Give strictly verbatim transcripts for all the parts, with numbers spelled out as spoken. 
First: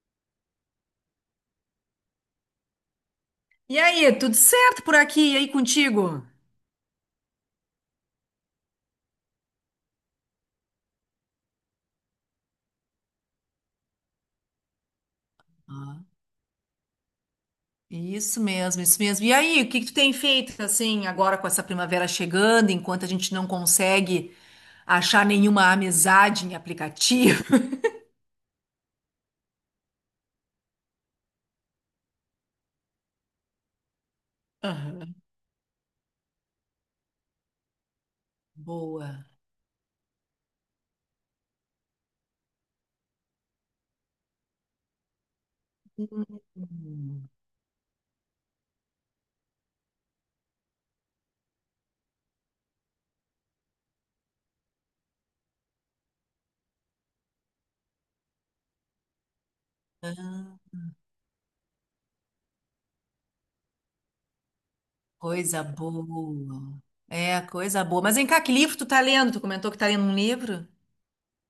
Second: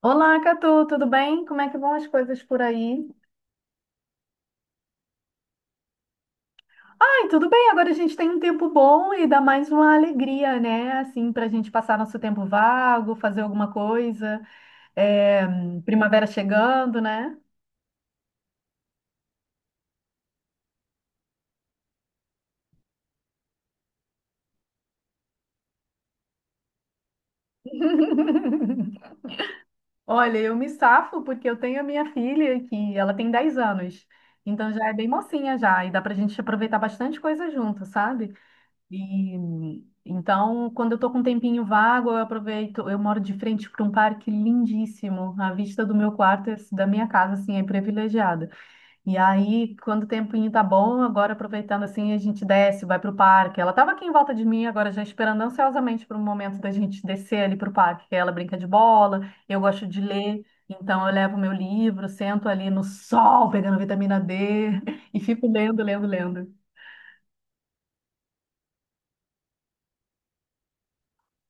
Olá, Catu, tudo bem? Como é que vão as coisas por aí? E aí, tudo certo por aqui? E aí contigo? Ai, tudo bem, agora a gente tem um tempo bom e dá mais uma alegria, né? Assim, para a gente passar nosso tempo vago, fazer alguma coisa. É, Ah, primavera chegando, né? isso mesmo, isso mesmo. E aí, o que que tu tem feito assim agora com essa primavera chegando, enquanto a gente não consegue achar nenhuma amizade em aplicativo? Olha, eu me safo porque eu tenho a minha filha que ela tem dez anos, então já é bem Aham. mocinha já, e dá pra gente aproveitar bastante coisa junto, sabe? Boa. E, então, quando eu tô com um tempinho vago, eu aproveito. Eu moro de frente para um parque lindíssimo. A vista do meu quarto, é- da minha Hum. casa, assim, é privilegiada. E aí, quando o tempinho tá bom, agora aproveitando assim, a gente desce, vai pro parque. Ela tava aqui em volta de mim, agora já esperando ansiosamente para o momento da gente descer ali pro parque, que ela brinca de bola, eu gosto de ler. Então eu levo meu livro, sento ali no sol, pegando vitamina dê e fico Coisa lendo, lendo, lendo. boa. É, coisa boa. Mas vem cá, que livro tu tá lendo? Tu comentou que tá lendo um livro?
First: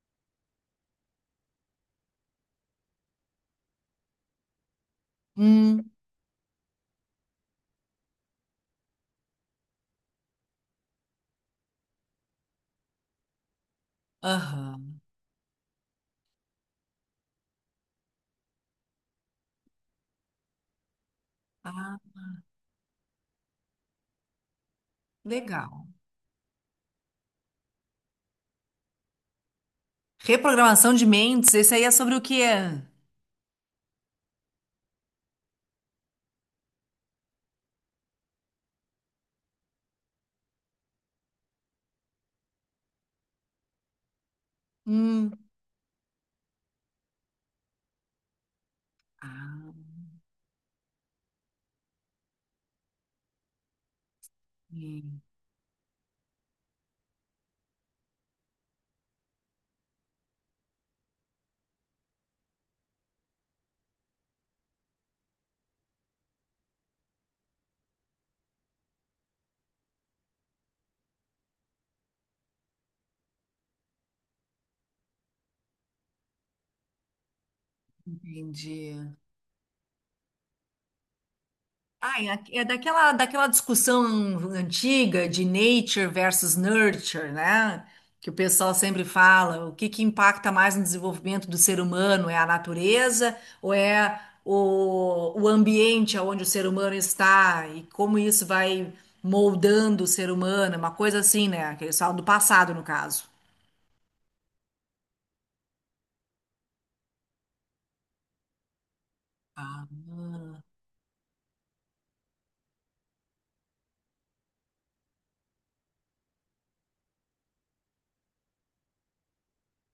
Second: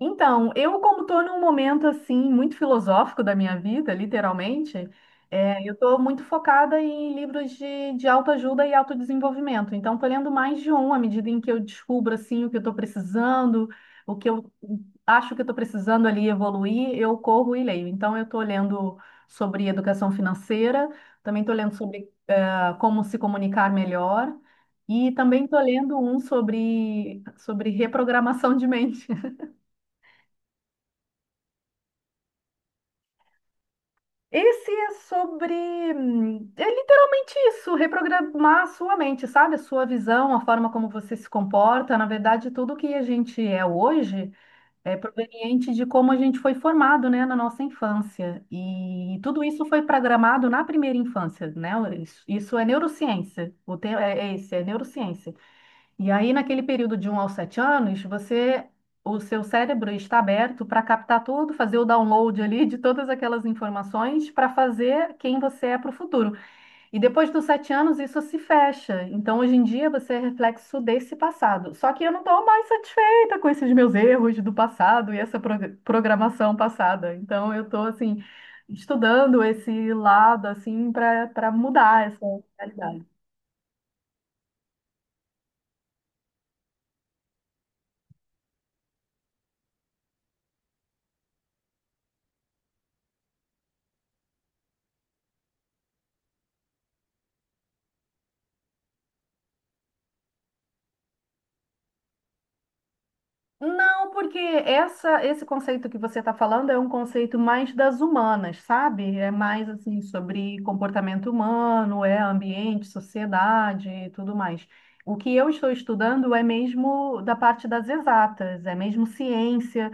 Então, eu como estou num momento assim muito filosófico da minha vida, literalmente, é, eu Hum, estou muito focada em livros de, de autoajuda e autodesenvolvimento. Então, estou lendo mais de um à medida em que eu descubro assim o que eu estou precisando, o que eu aham. acho que eu estou precisando ali evoluir, eu corro e leio. Então, eu estou lendo sobre educação financeira, também estou lendo Ah, sobre eh, como se comunicar melhor. E também estou legal. lendo um sobre, sobre reprogramação de mente. Reprogramação de mentes, esse aí é sobre o quê? Esse é sobre. hum, É literalmente isso, reprogramar a sua mente, sabe? A sua visão, a forma como você se comporta. Na verdade, tudo que a gente é hoje é Hum. proveniente de como a gente foi formado, né, na nossa infância. E tudo isso Ah, foi programado na primeira infância, né? Isso isso é neurociência. O tema é é esse, é é. neurociência. E aí, naquele período de um aos sete anos, você, o seu cérebro está aberto para captar tudo, fazer o download ali de todas aquelas informações para fazer quem você é para o futuro. E depois dos sete anos, isso se fecha. Então, hoje em dia, você é reflexo desse passado. Só que eu não estou mais satisfeita com esses meus erros do passado e essa prog- programação passada. Então, eu estou, assim, Entendi. estudando esse lado, assim, para para mudar essa Ah, é é realidade. daquela, daquela discussão antiga de nature versus nurture, né? Que o pessoal sempre fala, o que que impacta mais no desenvolvimento do ser humano? É a natureza ou é o, o ambiente onde o ser humano está e como isso vai moldando o ser humano? Uma coisa assim, né? Que eles falam do passado, no caso. Não, porque essa, esse conceito que você está falando é um conceito mais das humanas, sabe? É mais Ah, assim sobre comportamento humano, é ambiente, sociedade e tudo mais. O que eu estou estudando é mesmo da parte das exatas, é mesmo ciência,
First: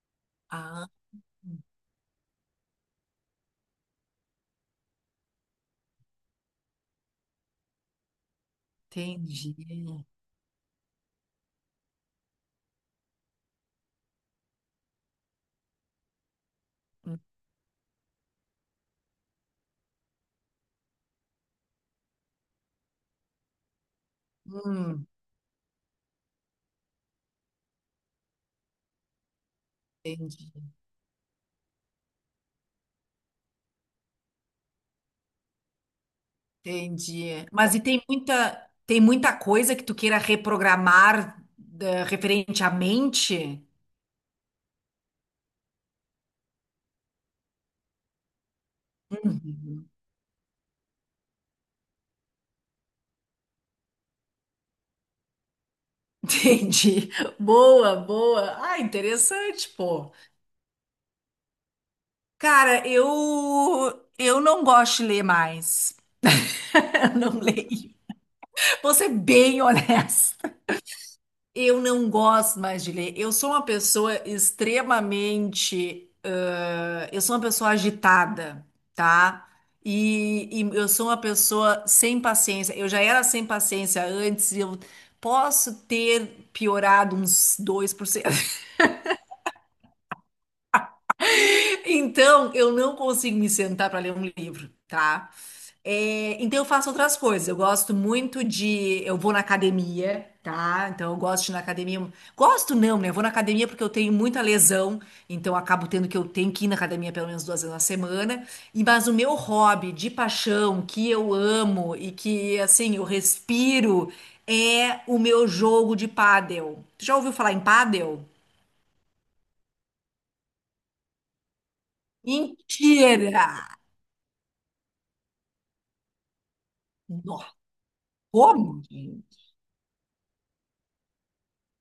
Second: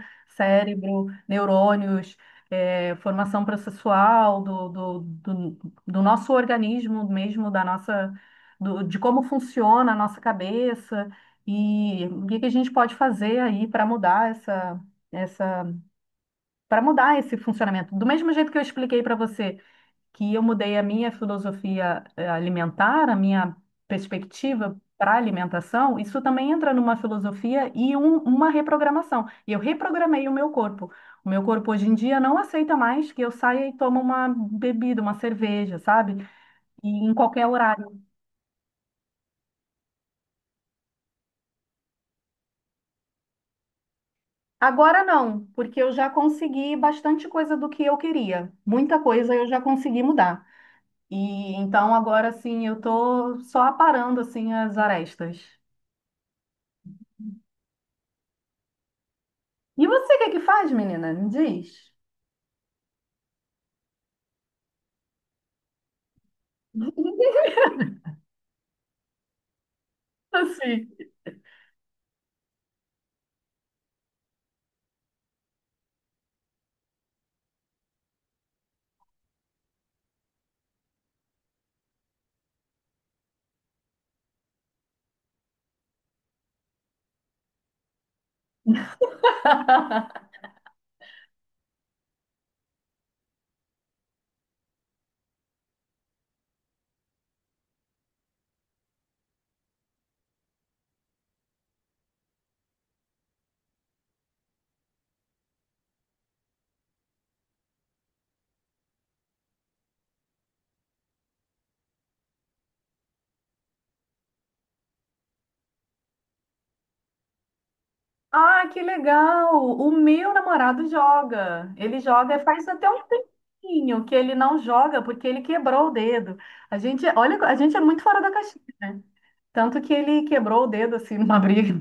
ah, cérebro, neurônios, é, formação processual do, do, do, do nosso organismo mesmo, da nossa, do- de como entendi. funciona a nossa cabeça. E o que que a gente pode fazer aí para mudar essa, essa, para mudar esse funcionamento? Do mesmo jeito que eu expliquei para você que eu mudei a minha filosofia eh, alimentar, a minha perspectiva Hum, para alimentação, isso também entra numa filosofia e um- uma reprogramação. E eu reprogramei o meu entendi. corpo. O meu corpo hoje em dia não aceita mais que eu saia e tome uma bebida, uma cerveja, sabe? E em Entendi. qualquer Mas e horário. tem muita, tem muita coisa que tu queira reprogramar, eh, referente à mente? Agora não, porque eu já consegui bastante coisa do que eu queria. Muita coisa eu já Uhum. consegui mudar. E então agora sim eu tô só aparando assim as arestas. Entendi. Boa, boa. Ah, interessante, E pô. você o que é que faz, menina? Me diz. Cara, eu eu não gosto de ler mais. Eu não leio. Vou ser bem honesta. Assim. Eu não gosto mais de ler. Eu sou uma pessoa extremamente. Ãh, eu sou uma pessoa agitada, tá? E, e eu sou uma pessoa sem paciência. Eu já era sem paciência antes, eu posso ter piorado uns dois por cento. Então, eu não consigo me sentar para ler um livro, tá? É, então, eu faço outras coisas. Eu gosto muito de. Eu vou na academia, tá? Então, eu gosto de ir na academia. Gosto não, né? Eu vou na academia porque eu tenho muita lesão. Então, eu acabo tendo que eu tenho que ir na academia pelo menos duas vezes na semana. E, mas o meu hobby de paixão, que eu amo e que, assim, eu respiro, é o meu jogo de pádel. Tu já ouviu falar em pádel? Ah, que legal! O meu namorado joga. Ele joga faz até um Mentira! tempinho que ele não joga porque ele quebrou o dedo. A gente, olha, Nossa, a gente é muito fora da caixinha, como? né? Tanto que ele quebrou o dedo assim numa briga.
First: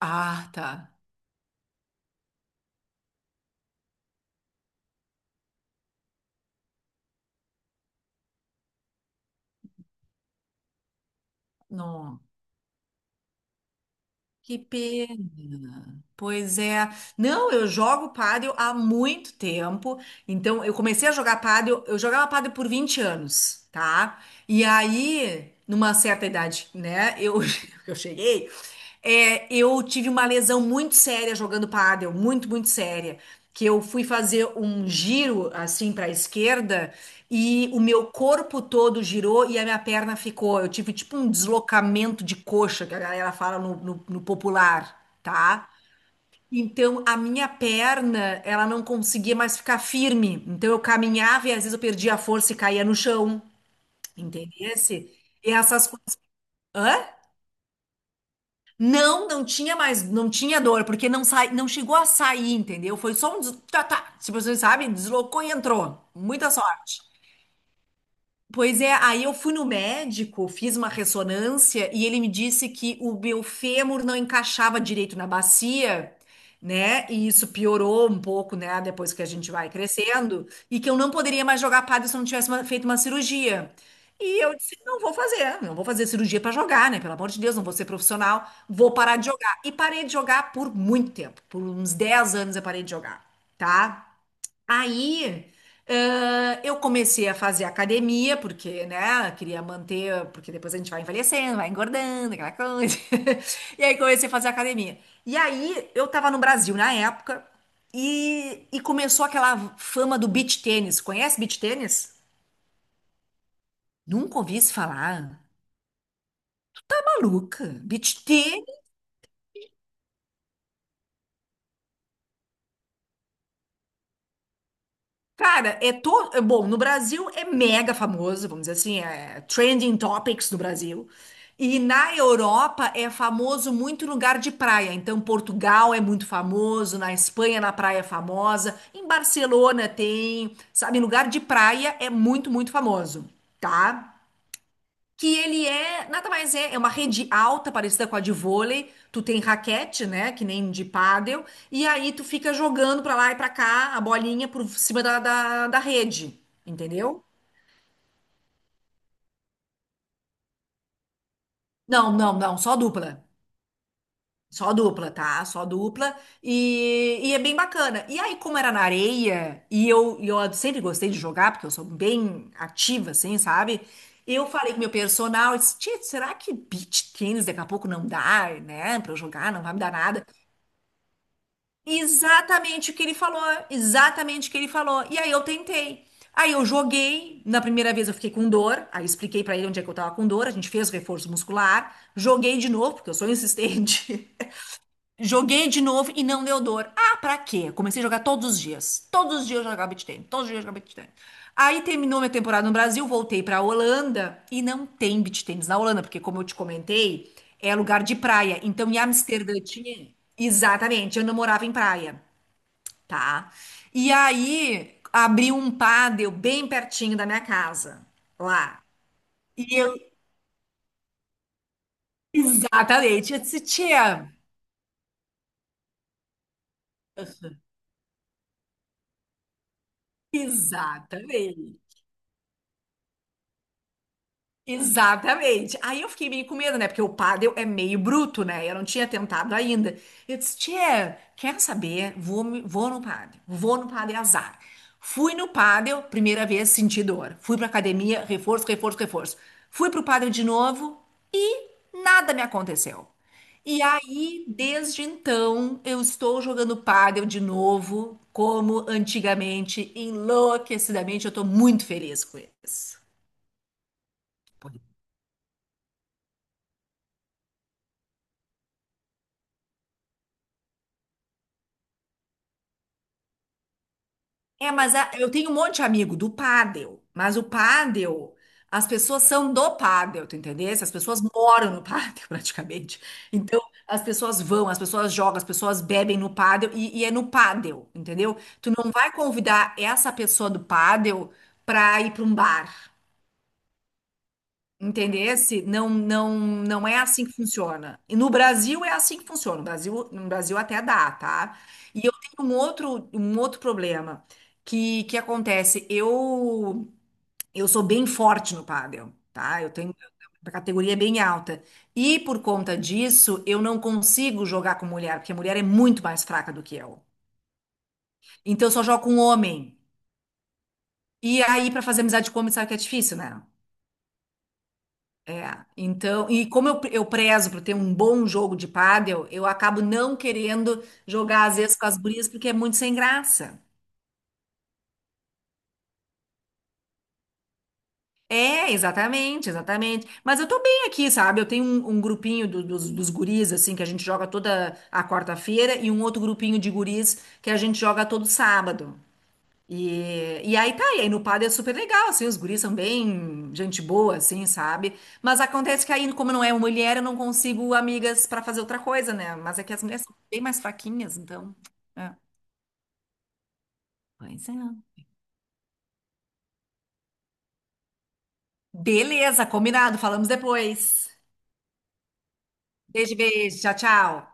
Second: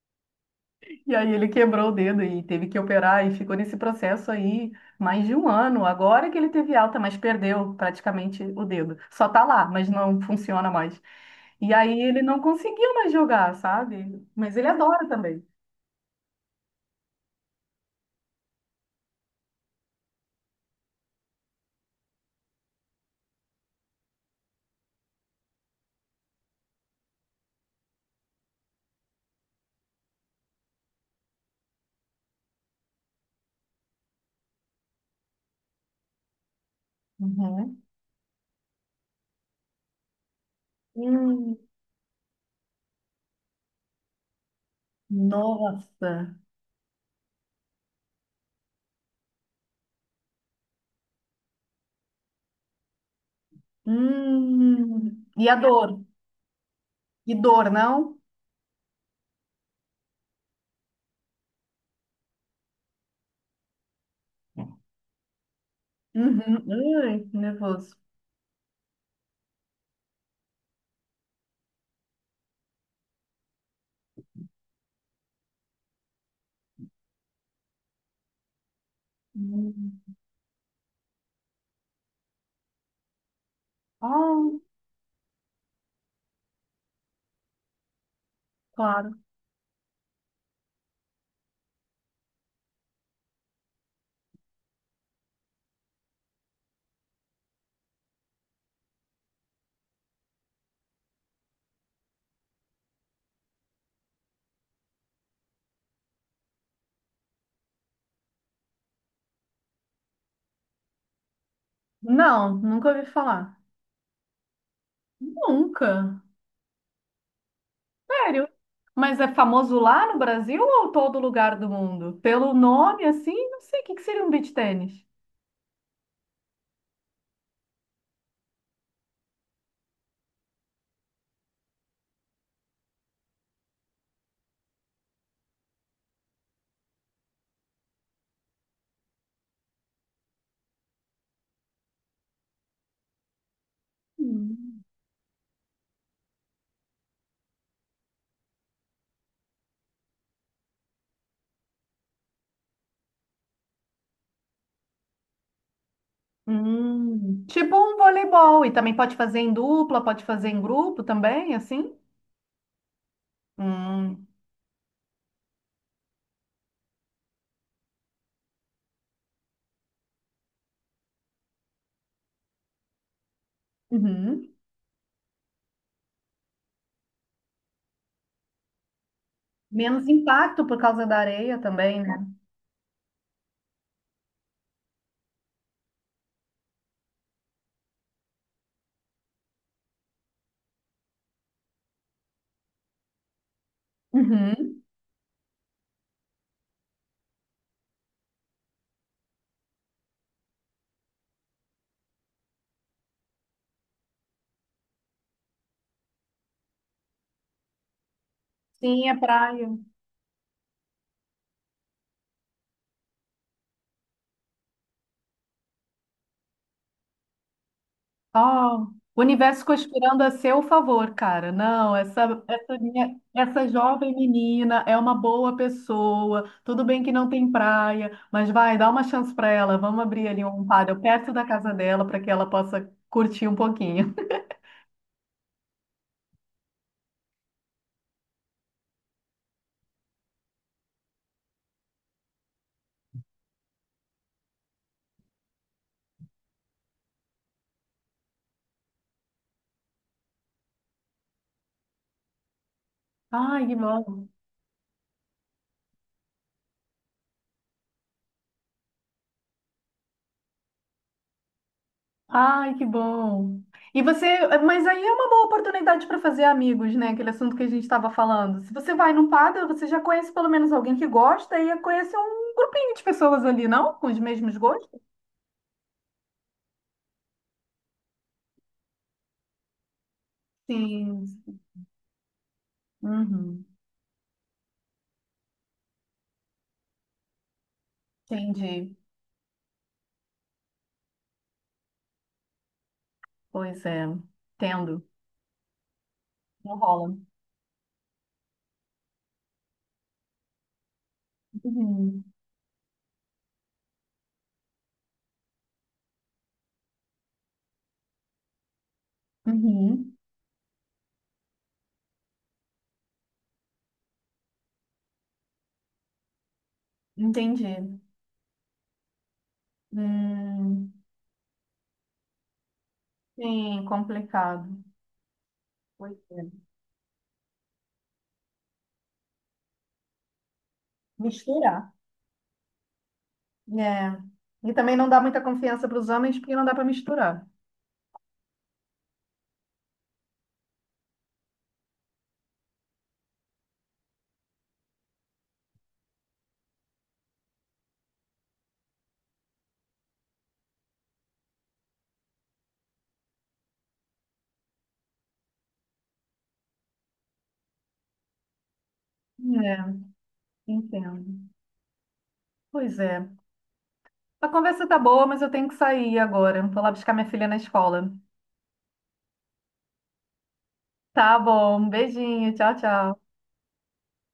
Ah, tá. E aí ele quebrou o dedo e teve que operar e ficou nesse processo aí mais de um ano. Agora que ele teve alta, mas perdeu praticamente o dedo. Só tá lá, mas não funciona mais. E aí Não, ele não conseguiu mais jogar, sabe? Mas que ele adora também. pena. Pois é. Não, eu jogo pádel há muito tempo. Então, eu comecei a jogar pádel, eu jogava pádel por vinte anos, tá? E aí, numa certa idade, né, eu, eu cheguei, é, eu tive uma lesão muito séria jogando pádel, muito, muito séria. Que eu fui fazer um giro assim para a esquerda e o Uhum. meu corpo todo girou e a minha perna ficou. Eu tive tipo um Hum, deslocamento de coxa, que a galera fala no, no, no popular, tá? nossa. Então a minha perna, ela não conseguia mais ficar firme. Então eu caminhava e às vezes eu perdia a força e caía no chão, entendesse? Hum. E E a essas dor? coisas. Hã? E dor, não? Não, não tinha mais, não tinha dor, porque não sai, não chegou a sair, entendeu? Foi só um, des- tá, tá, se vocês sabem, deslocou e entrou. Muita Uhum. sorte. Ai, nervoso. Pois é, aí eu fui no médico, fiz uma ressonância e ele me disse que o meu fêmur não encaixava direito na bacia, né? E isso piorou um pouco, né? Depois que a gente vai Hum. crescendo, e que eu não poderia mais jogar padel se eu não tivesse uma- feito uma cirurgia. E Ah, eu disse, não vou fazer, não vou fazer cirurgia pra jogar, né? Pelo amor de Deus, não vou ser profissional, vou claro. parar de jogar. E parei de jogar por muito tempo, por uns dez anos eu parei de jogar, tá? Aí, ãh, eu comecei a fazer academia, porque, né, eu queria manter, porque depois a gente vai envelhecendo, vai engordando, aquela coisa. E aí comecei a fazer academia. E aí, eu tava no Brasil na época, e, e começou aquela fama do beach tênis. Conhece beach tênis? Não, nunca ouvi falar. Nunca ouvi se falar. Nunca. Maluca, beach Sério? tênis. Mas é famoso lá no Brasil ou todo lugar do mundo? Pelo nome, assim, não sei o que que seria um beach tênis. Cara, é todo. Bom, no Brasil é mega famoso, vamos dizer assim, é trending topics no Brasil. E na Europa é famoso muito em lugar de praia. Então, Portugal é muito famoso, na Espanha, na praia é famosa, em Barcelona tem, sabe, em lugar de praia é muito, muito famoso, tá? Hum. Que ele é, nada mais é, é uma rede alta, parecida com a de vôlei, tu tem raquete, né, que nem de pádel, e aí tu fica jogando pra lá e pra cá a bolinha por cima da, da, da rede, entendeu? Hum, tipo um voleibol, e também pode fazer em dupla, pode fazer em grupo também, assim? Não, não, não, só dupla. Hum, Só dupla, tá? Só dupla. E, e é bem bacana. E aí, como era na areia, e eu, e eu sempre gostei de jogar, porque eu sou bem ativa, assim, sabe? uhum. Eu falei com meu personal, eu disse, "Tchê, será que beach tênis daqui a pouco não dá, né? Pra eu jogar, não vai me dar Menos nada. impacto por causa da areia também, né? Exatamente o que ele falou, exatamente o que ele falou. E aí eu tentei. Aí eu joguei, na primeira vez eu fiquei com dor, aí expliquei pra ele onde é que eu tava com dor, a gente fez o reforço muscular, joguei de novo, porque eu sou insistente. Uhum. Joguei de novo e não deu dor. Ah, pra quê? Comecei a jogar todos os dias. Todos os dias eu jogava beach tennis, todos os dias eu jogava beach tennis. Aí terminou minha temporada no Brasil, voltei pra Holanda e não tem beach tennis na Holanda, porque como eu te comentei, é lugar de praia. Então em Sim, é Amsterdã praia. tinha Exatamente, eu não morava em praia, tá? E aí abriu um pádel bem pertinho da minha casa, Ó, lá. o universo E eu, conspirando a seu favor, cara. Não, essa, essa minha, exatamente, eu disse, essa jovem tia, menina é uma boa pessoa. Tudo bem que não tem praia, mas vai, dá uma chance pra ela. Vamos abrir ali um paddle perto da casa exatamente. dela para que ela possa curtir um pouquinho. Exatamente. Aí eu fiquei meio com medo, né? Porque o pádel é meio bruto, né? Eu não tinha tentado ainda. Eu disse, tia, quer saber? Vou, me- vou no pádel. Vou no pádel azar. Fui no pádel, primeira vez senti dor. Fui pra academia, reforço, reforço, reforço. Fui pro pádel de novo e nada me aconteceu. Ai, que E bom. aí, desde então, eu estou jogando pádel de novo, como antigamente, enlouquecidamente. Eu estou muito feliz com Ai, que isso. bom. E você, mas aí é uma boa oportunidade para fazer amigos, né? Aquele assunto que a gente estava falando. Se você vai num paddle, você já conhece pelo menos alguém que gosta e conhece um grupinho de pessoas ali, não? Com os mesmos É, mas gostos. a- eu tenho um monte de amigo do pádel, mas o pádel, as pessoas são do pádel, tu entendesse? As pessoas Sim. moram no pádel praticamente. Então, Uhum. as pessoas vão, as pessoas jogam, as pessoas bebem no pádel e, e é no pádel, entendeu? Tu não Entendi. vai convidar essa pessoa do pádel pra ir pra um bar. Pois é. Entendo. Entendesse? Não, não, Não não é rola. assim que funciona. E no Brasil é assim que funciona. No Brasil, no Brasil até dá, tá? E eu Uhum. tenho um outro, um outro problema que, que acontece. Eu, eu sou bem forte no pádel, tá? Eu tenho Uhum. a categoria é bem alta. E por conta disso, eu não consigo jogar com mulher, porque a mulher é muito mais fraca do que eu. Entendi. Então eu só jogo com homem. Hum. E aí, pra fazer amizade com homem, sabe que é difícil, né? Sim, complicado. É, Pois então, é. e como eu, eu prezo por ter um bom jogo de pádel, eu acabo não querendo jogar às vezes Misturar. com as gurias porque é muito sem graça. É. E também não dá muita confiança para os homens porque não dá para misturar. É, exatamente, exatamente. Mas eu tô bem aqui, sabe? Eu tenho um, um grupinho do- dos, dos guris, assim, que a gente joga toda a quarta-feira, e um outro grupinho de guris que a gente joga todo sábado. E, e aí tá, e aí no padre é super legal, assim, os guris são bem gente boa, assim, sabe? Mas acontece que aí, como não é uma mulher, eu não consigo amigas pra fazer outra coisa, né? Mas é que É, as mulheres são bem mais fraquinhas, entendo. então. É. Pois é. A Pois é. conversa tá boa, mas eu tenho que sair agora. Vou lá buscar minha filha na escola. Beleza, combinado, falamos depois. Tá bom. Um beijinho. Tchau, Beijo, tchau. beijo, tchau, tchau.